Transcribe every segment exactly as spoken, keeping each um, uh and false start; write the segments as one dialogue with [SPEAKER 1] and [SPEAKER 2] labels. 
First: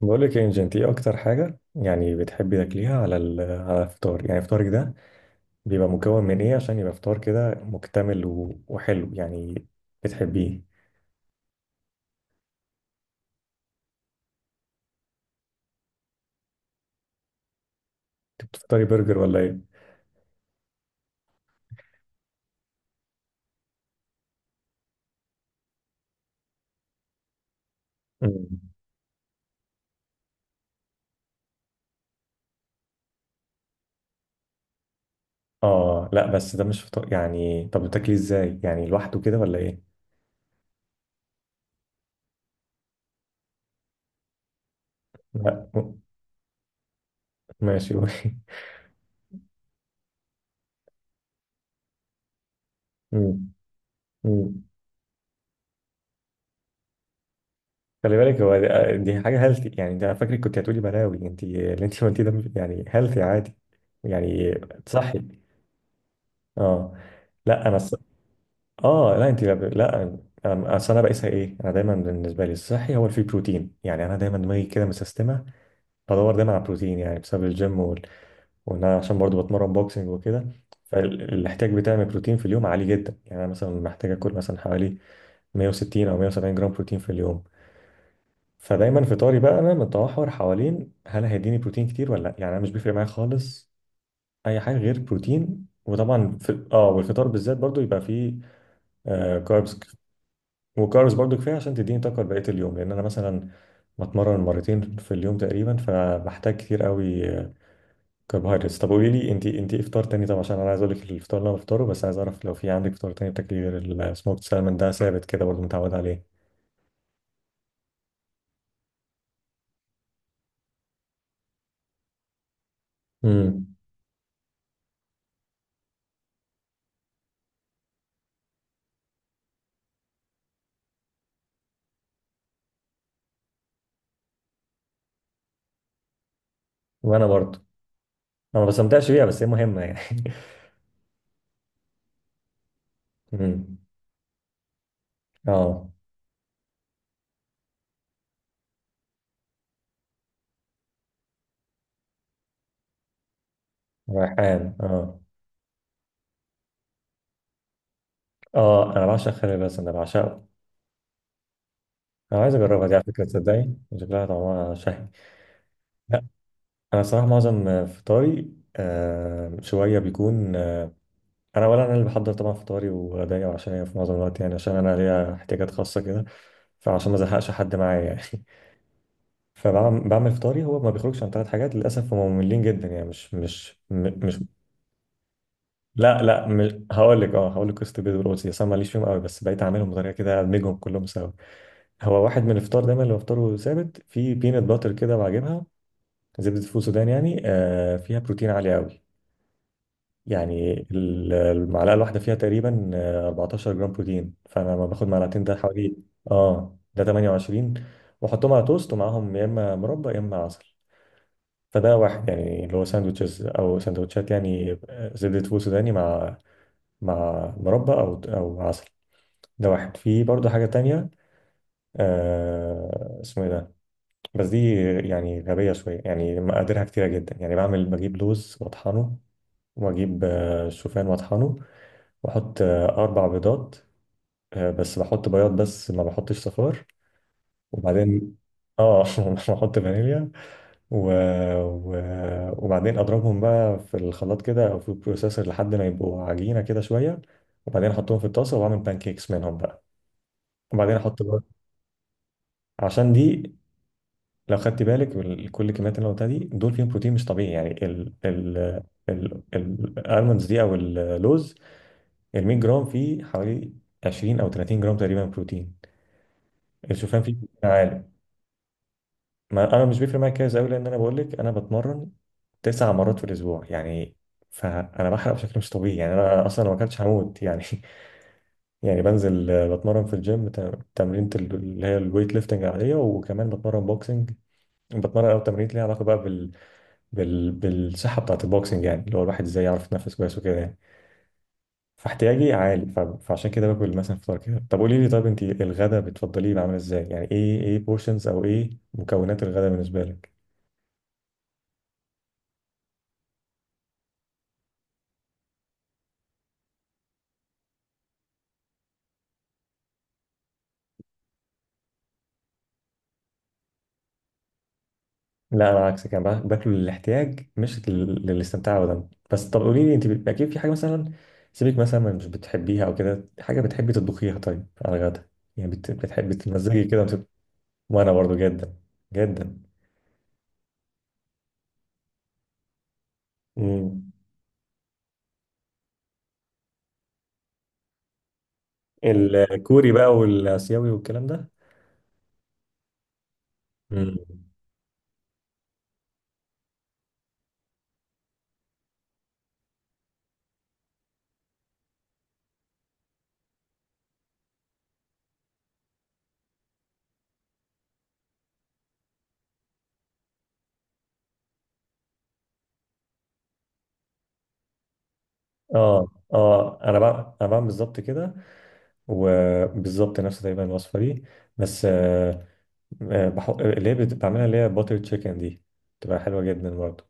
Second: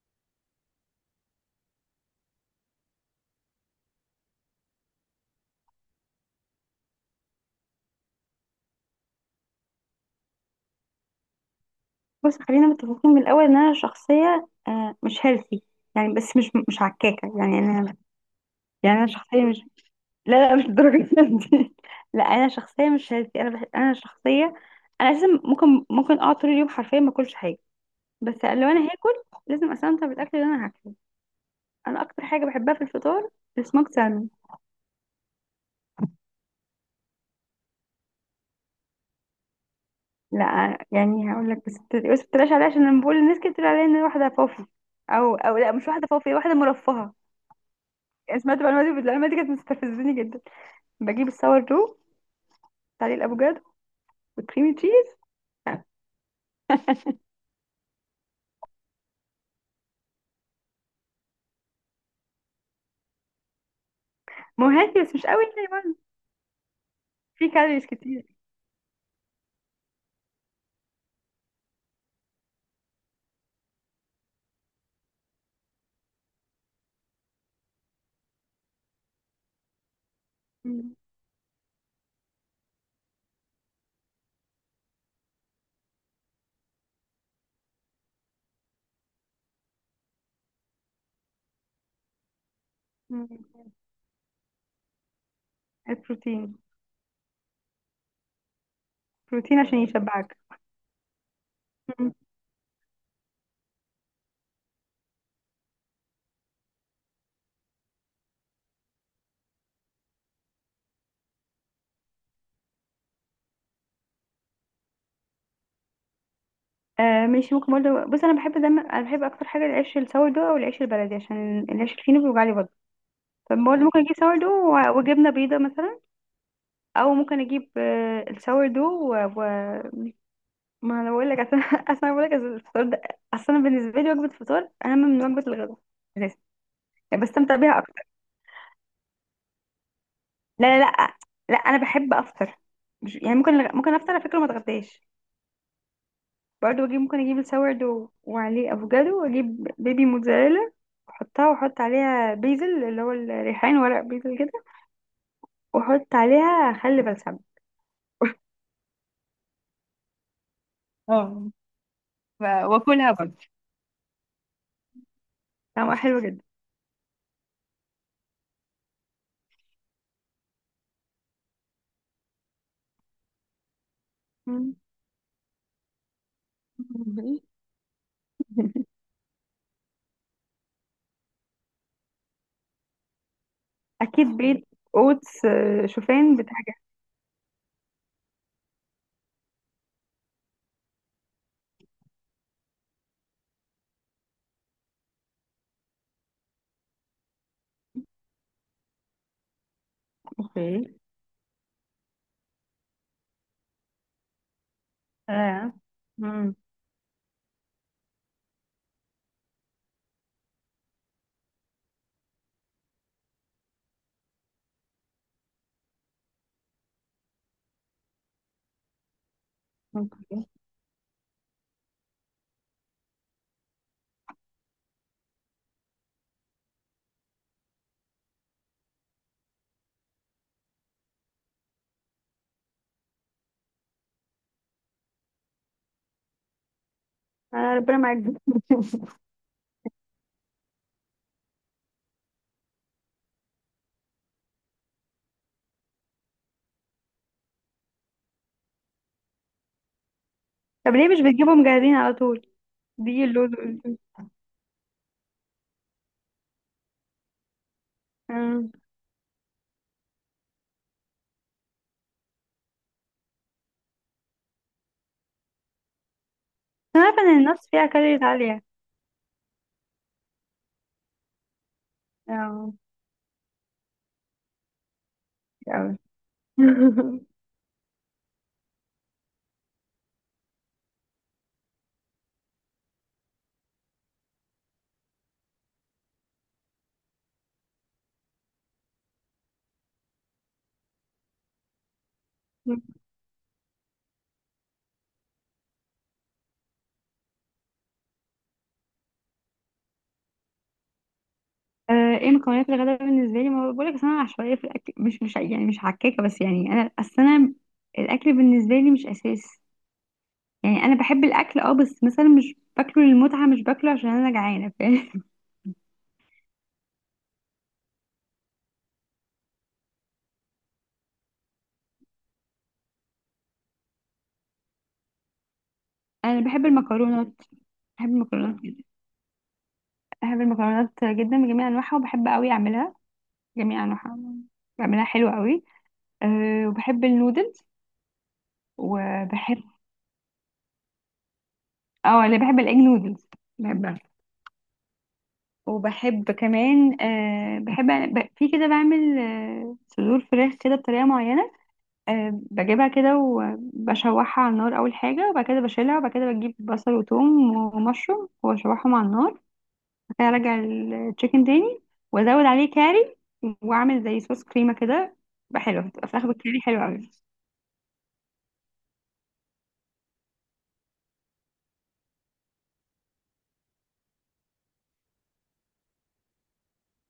[SPEAKER 1] بقول لك يا انجي، انت ايه اكتر حاجه يعني بتحبي تاكليها على ال- على الفطار؟ يعني فطارك ده بيبقى مكون من ايه عشان يبقى فطار كده مكتمل و- وحلو يعني، بتحبيه؟
[SPEAKER 2] بص، خلينا متفقين من الاول ان انا شخصيه، آه، مش هيلثي يعني. بس مش مش عكاكه يعني. انا
[SPEAKER 1] انت بتفطري
[SPEAKER 2] يعني انا
[SPEAKER 1] برجر ولا
[SPEAKER 2] شخصيه
[SPEAKER 1] ايه؟
[SPEAKER 2] مش لا لا، مش الدرجه دي. لا انا شخصيه مش هيلثي. انا بح... انا شخصيه انا لازم. ممكن ممكن اقعد طول اليوم حرفيا ما اكلش حاجه، بس لو
[SPEAKER 1] مم.
[SPEAKER 2] انا هاكل لازم استمتع بالاكل اللي انا هاكله. انا اكتر حاجه بحبها في الفطار السموك سالمون.
[SPEAKER 1] اه، لا، بس ده مش فطار يعني. طب بتاكلي ازاي يعني، لوحده كده ولا ايه؟
[SPEAKER 2] لا يعني هقول لك، بس بت- بس ما تقلقش عليا، عشان لما بقول للناس كده بتقول عليا ان انا واحده فوفي. او او
[SPEAKER 1] لا
[SPEAKER 2] لا، مش
[SPEAKER 1] م-
[SPEAKER 2] واحده فوفي، واحده مرفهه
[SPEAKER 1] ماشي، قولي.
[SPEAKER 2] يعني. سمعت المعلومه دي، المعلومه دي كانت مستفزني جدا. بجيب الساور دو عليه
[SPEAKER 1] مم.
[SPEAKER 2] الافوكادو
[SPEAKER 1] مم.
[SPEAKER 2] والكريم تشيز.
[SPEAKER 1] خلي بالك، هو دي دي حاجه هيلثي يعني؟ ده انا فاكرك كنت هتقولي بلاوي. انت اللي انت قلتيه ده يعني هيلثي عادي يعني.
[SPEAKER 2] ما هو هيلثي بس
[SPEAKER 1] صحي.
[SPEAKER 2] مش قوي يعني برضه،
[SPEAKER 1] اه.
[SPEAKER 2] في
[SPEAKER 1] لا انا.
[SPEAKER 2] كالوريز كتير.
[SPEAKER 1] اه لا انت، لا. أنا- اصل انا بقيسها ايه؟ انا دايما بالنسبه لي الصحي هو اللي فيه بروتين، يعني انا دايما دماغي كده مسيستمه، بدور دايما على بروتين، يعني بسبب الجيم وال... وان انا عشان برضو بتمرن بوكسنج وكده.
[SPEAKER 2] مم.
[SPEAKER 1] فالاحتياج بتاعي من البروتين في اليوم عالي جدا، يعني انا مثلا محتاج اكل مثلا حوالي مية وستين او مية وسبعين جرام بروتين في اليوم. فدايما فطاري بقى انا متمحور حوالين هل هيديني بروتين كتير ولا لا، يعني انا مش بيفرق معايا
[SPEAKER 2] مم.
[SPEAKER 1] خالص اي حاجه غير بروتين. وطبعا
[SPEAKER 2] البروتين،
[SPEAKER 1] في اه والفطار بالذات برضو يبقى فيه
[SPEAKER 2] بروتين عشان
[SPEAKER 1] كاربس،
[SPEAKER 2] يشبعك.
[SPEAKER 1] وكاربس برضو كفايه عشان تديني
[SPEAKER 2] مم.
[SPEAKER 1] طاقه لبقيه اليوم، لان انا مثلا بتمرن مرتين في اليوم تقريبا، فبحتاج كتير قوي كربوهيدرات. طب قولي لي، انت انت إيه افطار تاني؟ طب عشان انا عايز اقول لك الفطار اللي انا بفطره، بس عايز اعرف لو في عندك فطار تاني بتاكلي غير السموكت سالمون ده، ثابت كده برضو، متعود عليه.
[SPEAKER 2] آه ماشي. ممكن برضه، بص، انا بحب دايما، انا بحب اكتر حاجه العيش الساور دو او العيش البلدي، عشان العيش الفينو بيوجع لي برضه.
[SPEAKER 1] امم.
[SPEAKER 2] فبرضه ممكن اجيب ساور دو و- وجبنه بيضه مثلا، او ممكن اجيب آه الساور دو و... و... ما انا بقول لك اصل اصل انا بقول لك الفطار ده، اصل انا بالنسبه لي وجبه الفطار اهم من وجبه الغداء أساساً.
[SPEAKER 1] وانا
[SPEAKER 2] بستمتع
[SPEAKER 1] برضو.
[SPEAKER 2] بيها.
[SPEAKER 1] انا ما بستمتعش بيها بس هي مهمه يعني.
[SPEAKER 2] لا لا لا. لا انا بحب افطر. مش- يعني ممكن
[SPEAKER 1] امم.
[SPEAKER 2] ممكن افطر على فكره، ما اتغداش.
[SPEAKER 1] اه.
[SPEAKER 2] برضه اجيب، ممكن اجيب السورد وعليه افوكادو، واجيب بيبي موتزاريلا، واحطها واحط عليها بيزل اللي هو الريحان، ورق بيزل كده،
[SPEAKER 1] ريحان، اه.
[SPEAKER 2] واحط عليها خل بلسم.
[SPEAKER 1] اه، انا بعشق خلي، بس انا بعشقه.
[SPEAKER 2] اه
[SPEAKER 1] انا
[SPEAKER 2] ف-
[SPEAKER 1] عايز اجربها دي على
[SPEAKER 2] واكلها
[SPEAKER 1] فكره،
[SPEAKER 2] برضه.
[SPEAKER 1] تصدقي شكلها طعمها شهي.
[SPEAKER 2] طعمها حلو جدا.
[SPEAKER 1] انا صراحه معظم آه، فطاري آه، شويه بيكون آه، انا ولا انا اللي بحضر طبعا فطاري وغدايا وعشايا في معظم الوقت، يعني عشان
[SPEAKER 2] مم.
[SPEAKER 1] انا ليا احتياجات خاصه كده، فعشان ما ازهقش حد معايا يعني. فبعمل فطاري هو ما بيخرجش عن ثلاث حاجات، للاسف هم مملين جدا يعني مش مش م-
[SPEAKER 2] اكيد
[SPEAKER 1] مش
[SPEAKER 2] بيض، اوتس، آه،
[SPEAKER 1] لا
[SPEAKER 2] شوفان
[SPEAKER 1] لا
[SPEAKER 2] بتاع
[SPEAKER 1] مش
[SPEAKER 2] كده.
[SPEAKER 1] هقول لك. اه هقول لك، قصه البيض والقدس اصلا ماليش فيهم قوي، بس بقيت اعملهم بطريقه كده ادمجهم كلهم سوا. هو واحد من الفطار دايما اللي بفطره ثابت في بينات باتر كده، بعجبها زبده فول سودان، يعني آه، فيها بروتين عالي قوي. يعني
[SPEAKER 2] اوكي.
[SPEAKER 1] ال- المعلقة الواحدة فيها تقريبا آه، اربعتاشر جرام بروتين، فأنا لما باخد معلقتين ده
[SPEAKER 2] اه.
[SPEAKER 1] حوالي
[SPEAKER 2] مم.
[SPEAKER 1] اه ده تمنية وعشرين. وأحطهم على توست، ومعاهم يا إما مربى يا إما عسل. فده واحد يعني، اللي هو ساندوتشز أو سندوتشات، يعني آه، زبدة فول سوداني مع مع مربى أو أو عسل. ده واحد، في
[SPEAKER 2] اوكي.
[SPEAKER 1] برضه حاجة تانية. آه، اسمه إيه ده؟ بس دي يعني غبية شوية، يعني مقاديرها كتيرة جدا، يعني بعمل، بجيب لوز وأطحنه، وأجيب آه، شوفان وأطحنه، بحط آه، أربع بيضات، آه، بس بحط بياض بس ما بحطش صفار.
[SPEAKER 2] آه، ربنا معاك.
[SPEAKER 1] وبعدين اه بحط فانيليا و... و... وبعدين اضربهم بقى في الخلاط كده او في البروسيسور لحد ما يبقوا عجينه كده شويه. وبعدين احطهم في الطاسه واعمل بانكيكس منهم بقى.
[SPEAKER 2] طب
[SPEAKER 1] وبعدين
[SPEAKER 2] ليه مش
[SPEAKER 1] احط بقى.
[SPEAKER 2] بتجيبهم جاهزين على طول؟
[SPEAKER 1] عشان
[SPEAKER 2] دي اللوز.
[SPEAKER 1] دي، لو خدت بالك وال- كل الكميات اللي أنا قلتها دي، دول فيهم بروتين مش طبيعي، يعني ال ال
[SPEAKER 2] أمم.
[SPEAKER 1] ال الالمونز دي او اللوز، ال مية جرام فيه حوالي عشرين او تلاتين جرام تقريبا بروتين.
[SPEAKER 2] أنا عارفة
[SPEAKER 1] الشوفان فيه
[SPEAKER 2] إن النفس
[SPEAKER 1] بروتين
[SPEAKER 2] فيها
[SPEAKER 1] عالي.
[SPEAKER 2] كالوريز عالية.
[SPEAKER 1] ما انا مش بيفرق معايا كده قوي، لان انا بقول لك انا بتمرن
[SPEAKER 2] اه.
[SPEAKER 1] تسع مرات في الاسبوع يعني، فانا بحرق بشكل مش
[SPEAKER 2] كتير
[SPEAKER 1] طبيعي
[SPEAKER 2] أوي.
[SPEAKER 1] يعني. انا اصلا لو ما اكلتش هموت يعني. يعني بنزل، آه، بتمرن في الجيم تم- تمرينة ال- اللي هي الويت ليفتنج العاديه، وكمان بتمرن بوكسنج. بتمرن او تمرين ليها علاقه بقى بال... بال... بالصحه بتاعت البوكسنج، يعني اللي هو الواحد ازاي يعرف يتنفس كويس وكده يعني. فاحتياجي عالي ف... فعشان كده باكل مثلا فطار كده. طب قولي لي، طب انت الغدا بتفضليه يبقى عامل ازاي؟ يعني ايه ايه بورشنز او ايه مكونات الغدا بالنسبه لك؟
[SPEAKER 2] آه، ايه مكونات الغداء بالنسبة لي؟ ما بقولك، أصل أنا عشوائية في الأكل. مش مش يعني مش حكاكة، بس يعني أنا، أصل أنا الأكل بالنسبة لي مش أساس. يعني أنا بحب الأكل، اه، بس مثلا مش باكله للمتعة، مش باكله عشان أنا جعانة، فاهم؟
[SPEAKER 1] لا انا عكسك، انا باك- باكله للاحتياج مش لل- للاستمتاع ابدا. بس طب قولي لي، انت بت- اكيد في حاجه مثلا سيبك مثلا من مش بتحبيها، او كده حاجه بتحبي تطبخيها طيب على الغدا، يعني بت- بتحبي
[SPEAKER 2] أنا بحب
[SPEAKER 1] تمزجي كده
[SPEAKER 2] المكرونات.
[SPEAKER 1] وت-
[SPEAKER 2] بحب
[SPEAKER 1] وانا برضو
[SPEAKER 2] المكرونات
[SPEAKER 1] جدا.
[SPEAKER 2] جدا.
[SPEAKER 1] جدا.
[SPEAKER 2] بحب المكرونات جدا بجميع أنواعها، وبحب أوي أعملها، جميع
[SPEAKER 1] امم.
[SPEAKER 2] أنواعها. بعملها حلوة أوي. أه، وبحب النودلز، وبحب،
[SPEAKER 1] الكوري بقى والاسيوي والكلام ده.
[SPEAKER 2] اه، انا بحب الاج نودلز، بحبها.
[SPEAKER 1] امم.
[SPEAKER 2] وبحب كمان، آه بحب، ب... في كده بعمل آه صدور فراخ كده بطريقه معينه. آه، بجيبها كده وبشوحها على النار اول حاجه، وبعد كده بشيلها، وبعد كده بجيب بصل وثوم ومشروم واشوحهم على النار، وبعد كده ارجع التشيكن تاني، وازود عليه كاري، واعمل زي صوص كريمه كده. بقى حلوه، بتبقى
[SPEAKER 1] اه.
[SPEAKER 2] فراخ بالكاري
[SPEAKER 1] اه،
[SPEAKER 2] حلوه
[SPEAKER 1] انا
[SPEAKER 2] قوي.
[SPEAKER 1] بقى انا بعمل بالظبط كده وبالظبط نفس تقريبا الوصفه دي، بس آه، آه، بحط اللي هي بت- بعملها اللي هي باتر تشيكن دي، بتبقى حلوه جدا برضو.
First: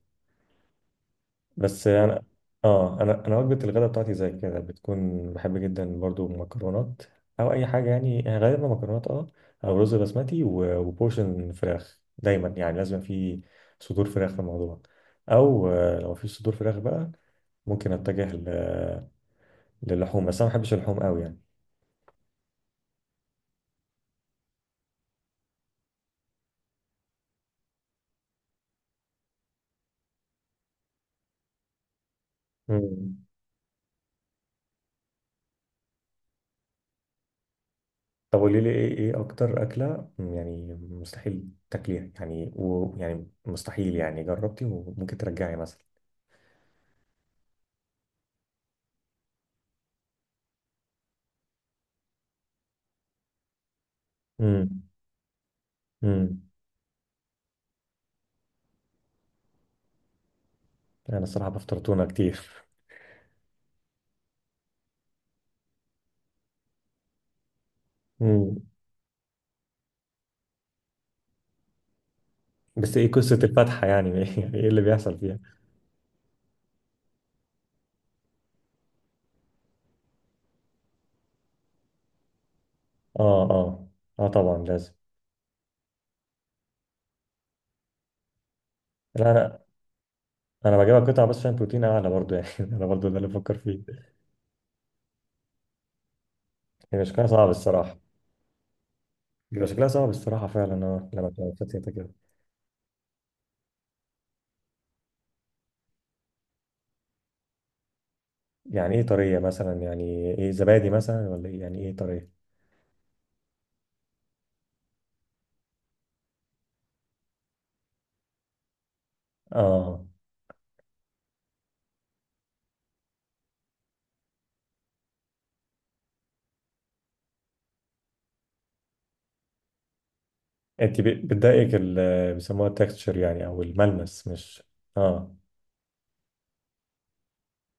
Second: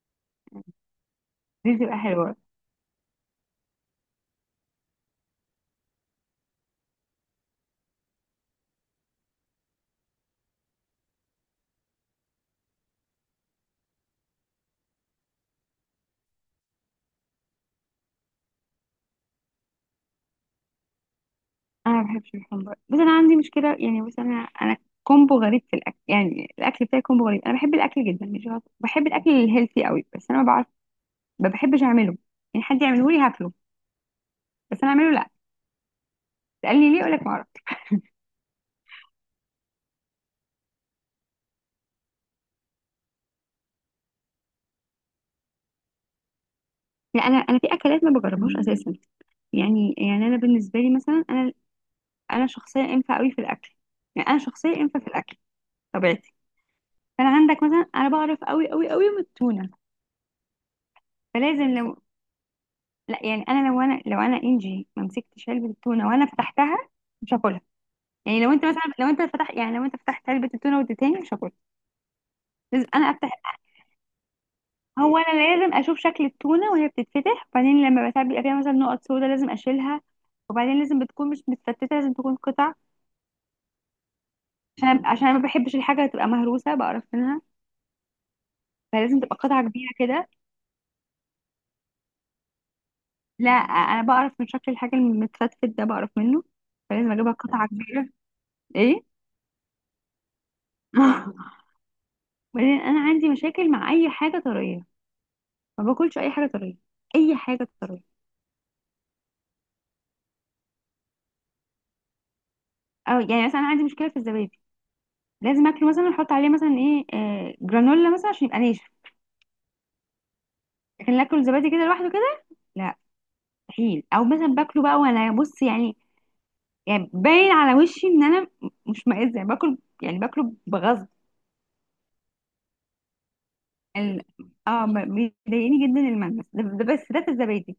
[SPEAKER 2] دي
[SPEAKER 1] بس
[SPEAKER 2] بتبقى
[SPEAKER 1] انا،
[SPEAKER 2] حلوه.
[SPEAKER 1] اه انا، انا وجبه الغداء بتاعتي زي كده بتكون بحب جدا برضو مكرونات، او اي حاجه يعني غالبا مكرونات اه، او رز بسمتي و- وبورشن فراخ، دايما يعني لازم في صدور فراخ في الموضوع. او آه، لو مفيش صدور فراخ بقى ممكن اتجه ل- للحوم، بس انا ما بحبش اللحوم قوي يعني.
[SPEAKER 2] انا ما بحبش الحمبار، بس انا عندي مشكله يعني. بس انا انا كومبو غريب في الاكل، يعني الاكل بتاعي كومبو غريب. انا بحب الاكل جدا مش غلط، بحب الاكل الهيلثي قوي، بس انا ما بعرف ما بحبش اعمله. يعني حد يعمله
[SPEAKER 1] مم.
[SPEAKER 2] لي هاكله، بس انا اعمله لا. قال لي ليه؟ اقول لك ما اعرف.
[SPEAKER 1] طب قولي لي، ايه ايه اكتر اكله يعني مستحيل تاكليها يعني، ويعني مستحيل يعني جربتي وممكن ترجعي مثلا؟
[SPEAKER 2] لا انا انا في اكلات ما بجربهاش اساسا. يعني يعني انا بالنسبه لي مثلا، انا انا شخصيه انفه قوي في الاكل، يعني انا شخصيه انفه في الاكل، طبيعتي.
[SPEAKER 1] امم.
[SPEAKER 2] فانا عندك مثلا انا بعرف قوي قوي قوي من التونه.
[SPEAKER 1] انا الصراحه
[SPEAKER 2] فلازم
[SPEAKER 1] بفطر
[SPEAKER 2] لو
[SPEAKER 1] تونه كتير.
[SPEAKER 2] لا يعني انا لو انا لو انا انجي ما مسكتش علبه التونه وانا فتحتها، مش هاكلها. يعني لو
[SPEAKER 1] مم.
[SPEAKER 2] انت مثلا، لو انت فتحت يعني لو انت فتحت علبه التونه واديتهاني، مش هاكل. لازم
[SPEAKER 1] بس
[SPEAKER 2] انا
[SPEAKER 1] ايه قصه
[SPEAKER 2] افتح.
[SPEAKER 1] الفتحه يعني؟ يعني ايه اللي
[SPEAKER 2] هو
[SPEAKER 1] بيحصل فيها؟
[SPEAKER 2] انا لازم اشوف شكل التونه وهي بتتفتح، وبعدين لما بتاع بيبقى فيها مثلا نقط سودا لازم اشيلها، وبعدين لازم بتكون مش متفتته، لازم تكون قطع.
[SPEAKER 1] اه، اه. اه طبعا لازم.
[SPEAKER 2] عشان عشان انا ما بحبش الحاجه تبقى مهروسه، بقرف منها. فلازم
[SPEAKER 1] لا
[SPEAKER 2] تبقى
[SPEAKER 1] انا،
[SPEAKER 2] قطعه كبيره كده.
[SPEAKER 1] انا بجيبها قطع بس عشان بروتين اعلى برضو يعني. انا برضو ده اللي
[SPEAKER 2] لا
[SPEAKER 1] بفكر فيه.
[SPEAKER 2] انا بقرف من شكل الحاجه المتفتت ده، بقرف منه.
[SPEAKER 1] هي
[SPEAKER 2] فلازم
[SPEAKER 1] شكلها
[SPEAKER 2] اجيبها
[SPEAKER 1] صعب
[SPEAKER 2] قطعه
[SPEAKER 1] الصراحه.
[SPEAKER 2] كبيره. ايه.
[SPEAKER 1] بيبقى شكلها صعب الصراحه فعلا، اه، لما تبقى فتيتة كده.
[SPEAKER 2] وبعدين انا عندي مشاكل مع اي حاجه طريه. ما باكلش اي حاجه طريه، اي حاجه طريه.
[SPEAKER 1] يعني ايه طريه مثلا؟ يعني ايه، زبادي مثلا ولا ايه؟ يعني ايه طريه؟
[SPEAKER 2] او يعني مثلا انا عندي مشكله في الزبادي، لازم اكله مثلا احط عليه مثلا ايه آه جرانولا مثلا، عشان يبقى ناشف.
[SPEAKER 1] اه.
[SPEAKER 2] لكن اكله زبادي كده لوحده كده، لا، مستحيل. او مثلا باكله بقى وانا بص يعني، يعني باين على وشي ان انا مش مائزه يعني، باكل يعني باكله
[SPEAKER 1] انت
[SPEAKER 2] بغصب
[SPEAKER 1] ب- بتضايقك ال- بيسموها التكستشر يعني، او
[SPEAKER 2] يعني.
[SPEAKER 1] الملمس، مش؟
[SPEAKER 2] اه ب-
[SPEAKER 1] اه.
[SPEAKER 2] بيضايقني جدا الملمس ده، ده بس ده في الزبادي.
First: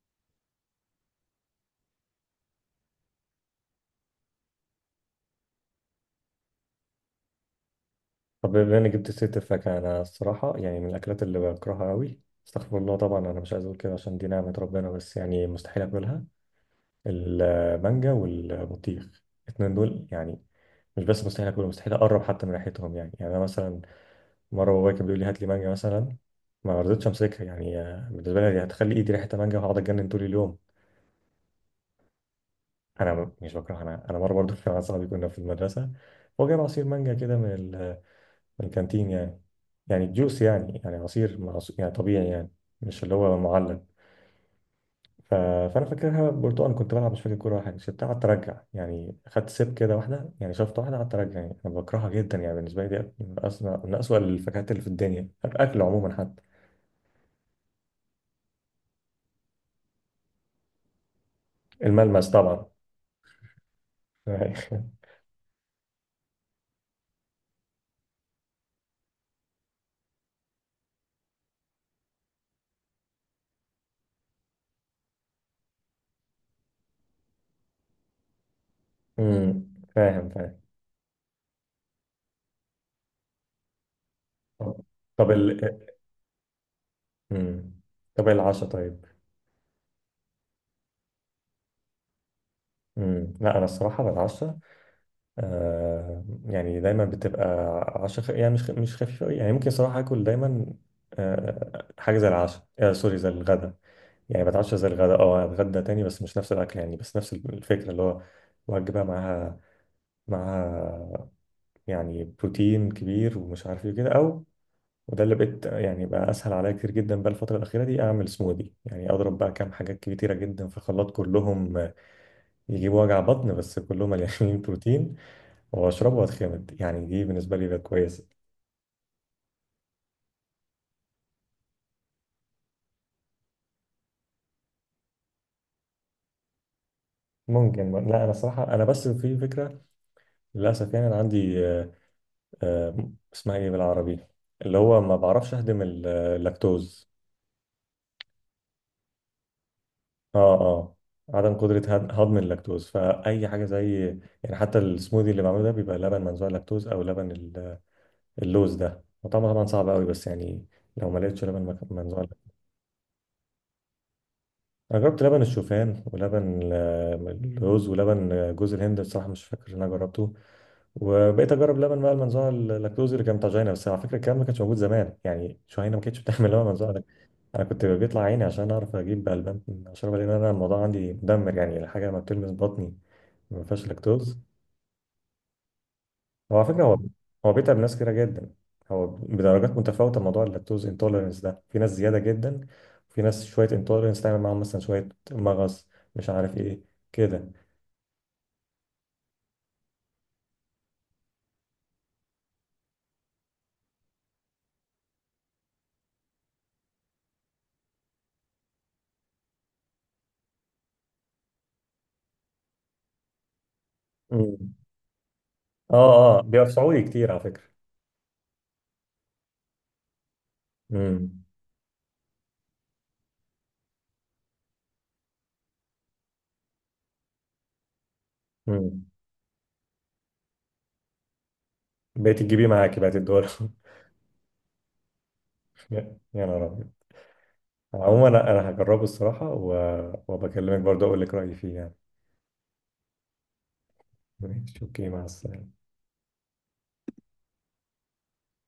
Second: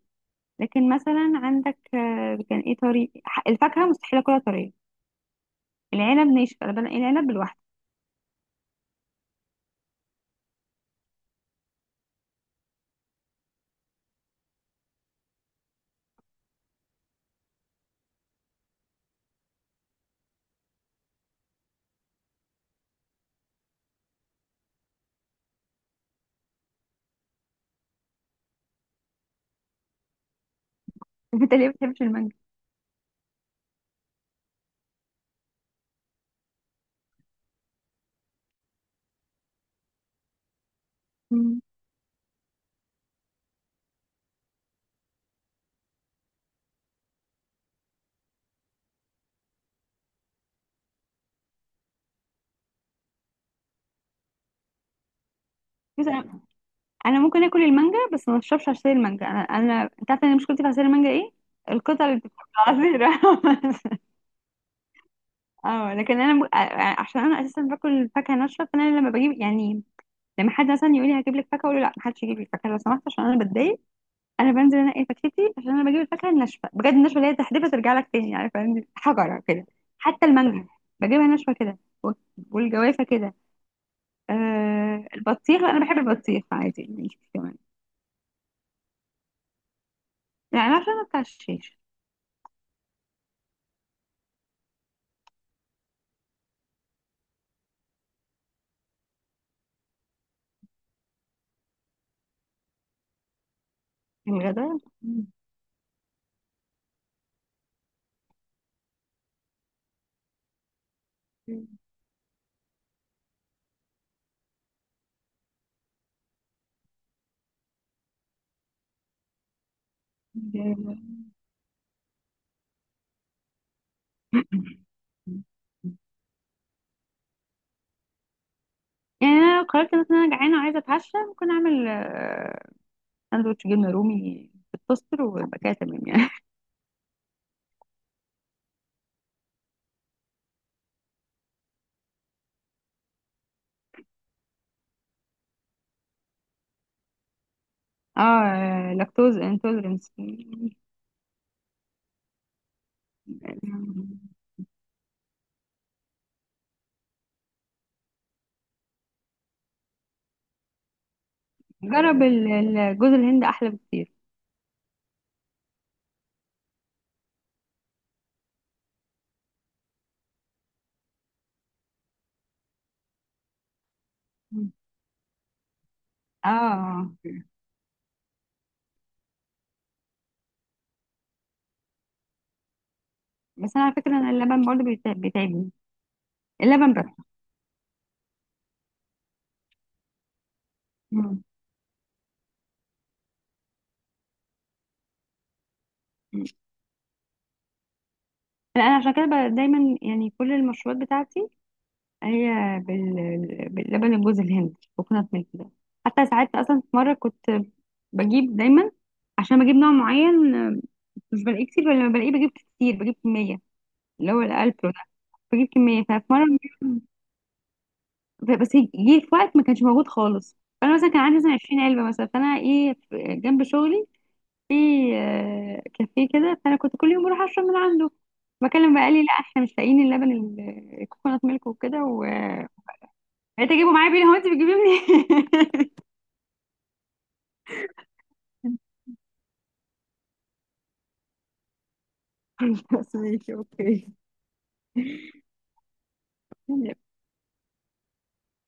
[SPEAKER 2] لكن مثلا عندك، آه، كان ايه طري، ح- الفاكهه مستحيل اكلها طريه. العنب ناشف، انا بنقي العنب لوحده.
[SPEAKER 1] طب بما انك جبت سيرة الفاكهة، انا الصراحة يعني من الاكلات اللي بكرهها قوي، استغفر الله طبعا انا مش عايز اقول كده عشان دي نعمة ربنا، بس يعني مستحيل اكلها: المانجا والبطيخ، الاتنين دول يعني، مش بس مستحيل اكلهم، مستحيل اقرب حتى من ريحتهم يعني. يعني انا مثلا مرة بابايا كان بيقول لي هات لي مانجا مثلا، ما رضيتش امسكها يعني. آه، بالنسبة لي دي هتخلي ايدي ريحة مانجا وهقعد اتجنن طول اليوم.
[SPEAKER 2] انت ليه ما بتحبش المانجا؟
[SPEAKER 1] انا م- مش بكرهها. انا انا مرة برضو كان مع صاحبي كنا في المدرسة، هو جايب عصير مانجا كده من الكانتين يعني، يعني جوس يعني، يعني عصير مع
[SPEAKER 2] مم.
[SPEAKER 1] عص- يعني طبيعي يعني، مش اللي هو معلب. ف... فانا فاكرها برتقال، كنت بلعب مش فاكر كوره ولا حاجه، سبتها قعدت ارجع يعني، خدت سيب كده واحده يعني، شفت واحده قعدت ارجع يعني. انا بكرهها جدا يعني، بالنسبه لي دي من أسوأ من أسوأ الفاكهات اللي في الدنيا، الاكل
[SPEAKER 2] بس
[SPEAKER 1] عموما حتى.
[SPEAKER 2] انا ممكن اكل المانجا بس ما اشربش عصير المانجا. انا انا انت عارفه انا مشكلتي في عصير المانجا ايه؟ القطع اللي
[SPEAKER 1] الملمس
[SPEAKER 2] بتبقى
[SPEAKER 1] طبعا.
[SPEAKER 2] عصير. اه، لكن انا ب... عشان انا اساسا باكل فاكهه ناشفه. فانا لما بجيب يعني، لما حد مثلا يقول لي هجيب لك فاكهه، اقول له لا، ما حدش يجيب لي فاكهه لو سمحت، عشان انا بتضايق. انا بنزل انقي فاكهتي، عشان انا بجيب الفاكهه الناشفه بجد، الناشفه اللي هي تحدفها ترجع لك تاني، عارفه يعني، حجره
[SPEAKER 1] امم.
[SPEAKER 2] كده. حتى
[SPEAKER 1] فاهم فاهم
[SPEAKER 2] المانجا بجيبها ناشفه كده، وال- والجوافه كده.
[SPEAKER 1] طب،
[SPEAKER 2] آه
[SPEAKER 1] طب ال
[SPEAKER 2] البطيخ، انا بحب البطيخ عادي، مش كمان.
[SPEAKER 1] امم، طب العشاء طيب.
[SPEAKER 2] يعني عشان ما بتاع الشيش.
[SPEAKER 1] امم. لا انا الصراحه بالعشاء، آه، يعني دايما بتبقى عشاء خ... يعني مش خ... مش خفيفة أوي، يعني ممكن صراحة آكل دايما آه حاجة زي العشاء، آه، سوري زي الغدا. يعني
[SPEAKER 2] الغداء.
[SPEAKER 1] بتعشى زي الغدا، اه أتغدى تاني بس مش نفس الأكل يعني، بس نفس الفكرة اللي هو وجبة معاها. معاها يعني بروتين كبير، ومش عارف ايه كده، أو، وده اللي بقيت يعني، بقى أسهل عليا كتير جدا بقى الفترة الأخيرة دي، أعمل سموذي، يعني أضرب بقى كام حاجات كتيرة جدا في
[SPEAKER 2] يعني
[SPEAKER 1] خلاط، كلهم آه، يجيبوا وجع بطن بس كلهم مليانين بروتين، واشربه واتخمد يعني. دي بالنسبه لي بقت كويسه.
[SPEAKER 2] أنا لو قررت مثلا أنا جعانة وعايزة أتعشى، ممكن أعمل آه، ساندوتش جبنة رومي في التوستر، ويبقى كده تمام يعني.
[SPEAKER 1] ممكن. لا انا صراحه، انا بس في فكره للاسف يعني. انا عندي آه، آه، اسمها ايه بالعربي؟ اللي هو ما بعرفش اهضم ال- اللاكتوز.
[SPEAKER 2] اه، لاكتوز انتولرنس.
[SPEAKER 1] اه اه، عدم قدره هض- هضم اللاكتوز. فاي حاجه زي، يعني حتى السموذي اللي بعمله ده بيبقى لبن منزوع لاكتوز، او لبن ال- اللوز ده، وطعمه طبعا صعب قوي، بس يعني لو ما لقيتش لبن مك-
[SPEAKER 2] جرب
[SPEAKER 1] منزوع.
[SPEAKER 2] ال- ال- جوز الهند، أحلى بكتير.
[SPEAKER 1] انا جربت لبن الشوفان ولبن ال- الرز، ولبن جوز الهند بصراحه مش فاكر ان انا جربته. وبقيت اجرب لبن بقى المنزوع اللاكتوز اللي كان بتاع جهينه. بس على فكره الكلام ده ما كانش موجود زمان، يعني جهينه ما كانتش بتعمل لبن منزوع ده.
[SPEAKER 2] اه
[SPEAKER 1] انا كنت بيطلع عيني عشان اعرف اجيب بقى اللبن اشربه، لان انا الموضوع عندي مدمر، يعني الحاجه لما بتلمس بطني ما
[SPEAKER 2] بس أنا
[SPEAKER 1] فيهاش
[SPEAKER 2] على فكرة أنا
[SPEAKER 1] لاكتوز.
[SPEAKER 2] اللبن برضه بيتع- بيتعبني،
[SPEAKER 1] هو على فكرة
[SPEAKER 2] اللبن
[SPEAKER 1] هو
[SPEAKER 2] بس.
[SPEAKER 1] هو بيتعب ناس كتيرة جدا. هو بدرجات متفاوتة موضوع اللاكتوز انتولرنس
[SPEAKER 2] مم.
[SPEAKER 1] ده، في ناس زيادة جدا، وفي ناس شوية انتولرنس تعمل معاهم مثلا شوية مغص مش عارف ايه كده.
[SPEAKER 2] لا أنا عشان كده ب- دايما يعني كل المشروبات بتاعتي هي بال... باللبن جوز الهند، كوكونات ميلك ده. حتى ساعات اصلا، في مره كنت بجيب دايما، عشان بجيب نوع معين، آه، مش بلاقيه كتير، ولا لما بلاقيه بجيب كتير، بجيب كميه، اللي هو
[SPEAKER 1] مم.
[SPEAKER 2] الالبرو ده. بجيب
[SPEAKER 1] اه
[SPEAKER 2] كميه، ففي
[SPEAKER 1] اه
[SPEAKER 2] مره
[SPEAKER 1] بيوسعوا لي كتير على فكرة.
[SPEAKER 2] بس جه في وقت ما كانش موجود خالص. فانا مثلا كان عندي
[SPEAKER 1] امم.
[SPEAKER 2] مثلا عشرين علبه مثلا، فانا ايه، في- جنب شغلي في آه، كافيه كده، فانا كنت كل يوم بروح اشرب من عنده. بكلم بقى
[SPEAKER 1] امم.
[SPEAKER 2] قال لي لا احنا مش لاقيين اللبن ال- الكوكونات ميلك وكده و
[SPEAKER 1] بقيت تجيبيه معاكي بقت الدول؟
[SPEAKER 2] بقيت اجيبه معايا بيه. هو انت بتجيبيه منين؟
[SPEAKER 1] يا يا نهار ابيض. عموما انا أنا هجربه الصراحة و... وبكلمك برضه اقول لك رأيي فيه يعني.
[SPEAKER 2] بس ماشي اوكي.
[SPEAKER 1] ماشي اوكي. مع السلامة.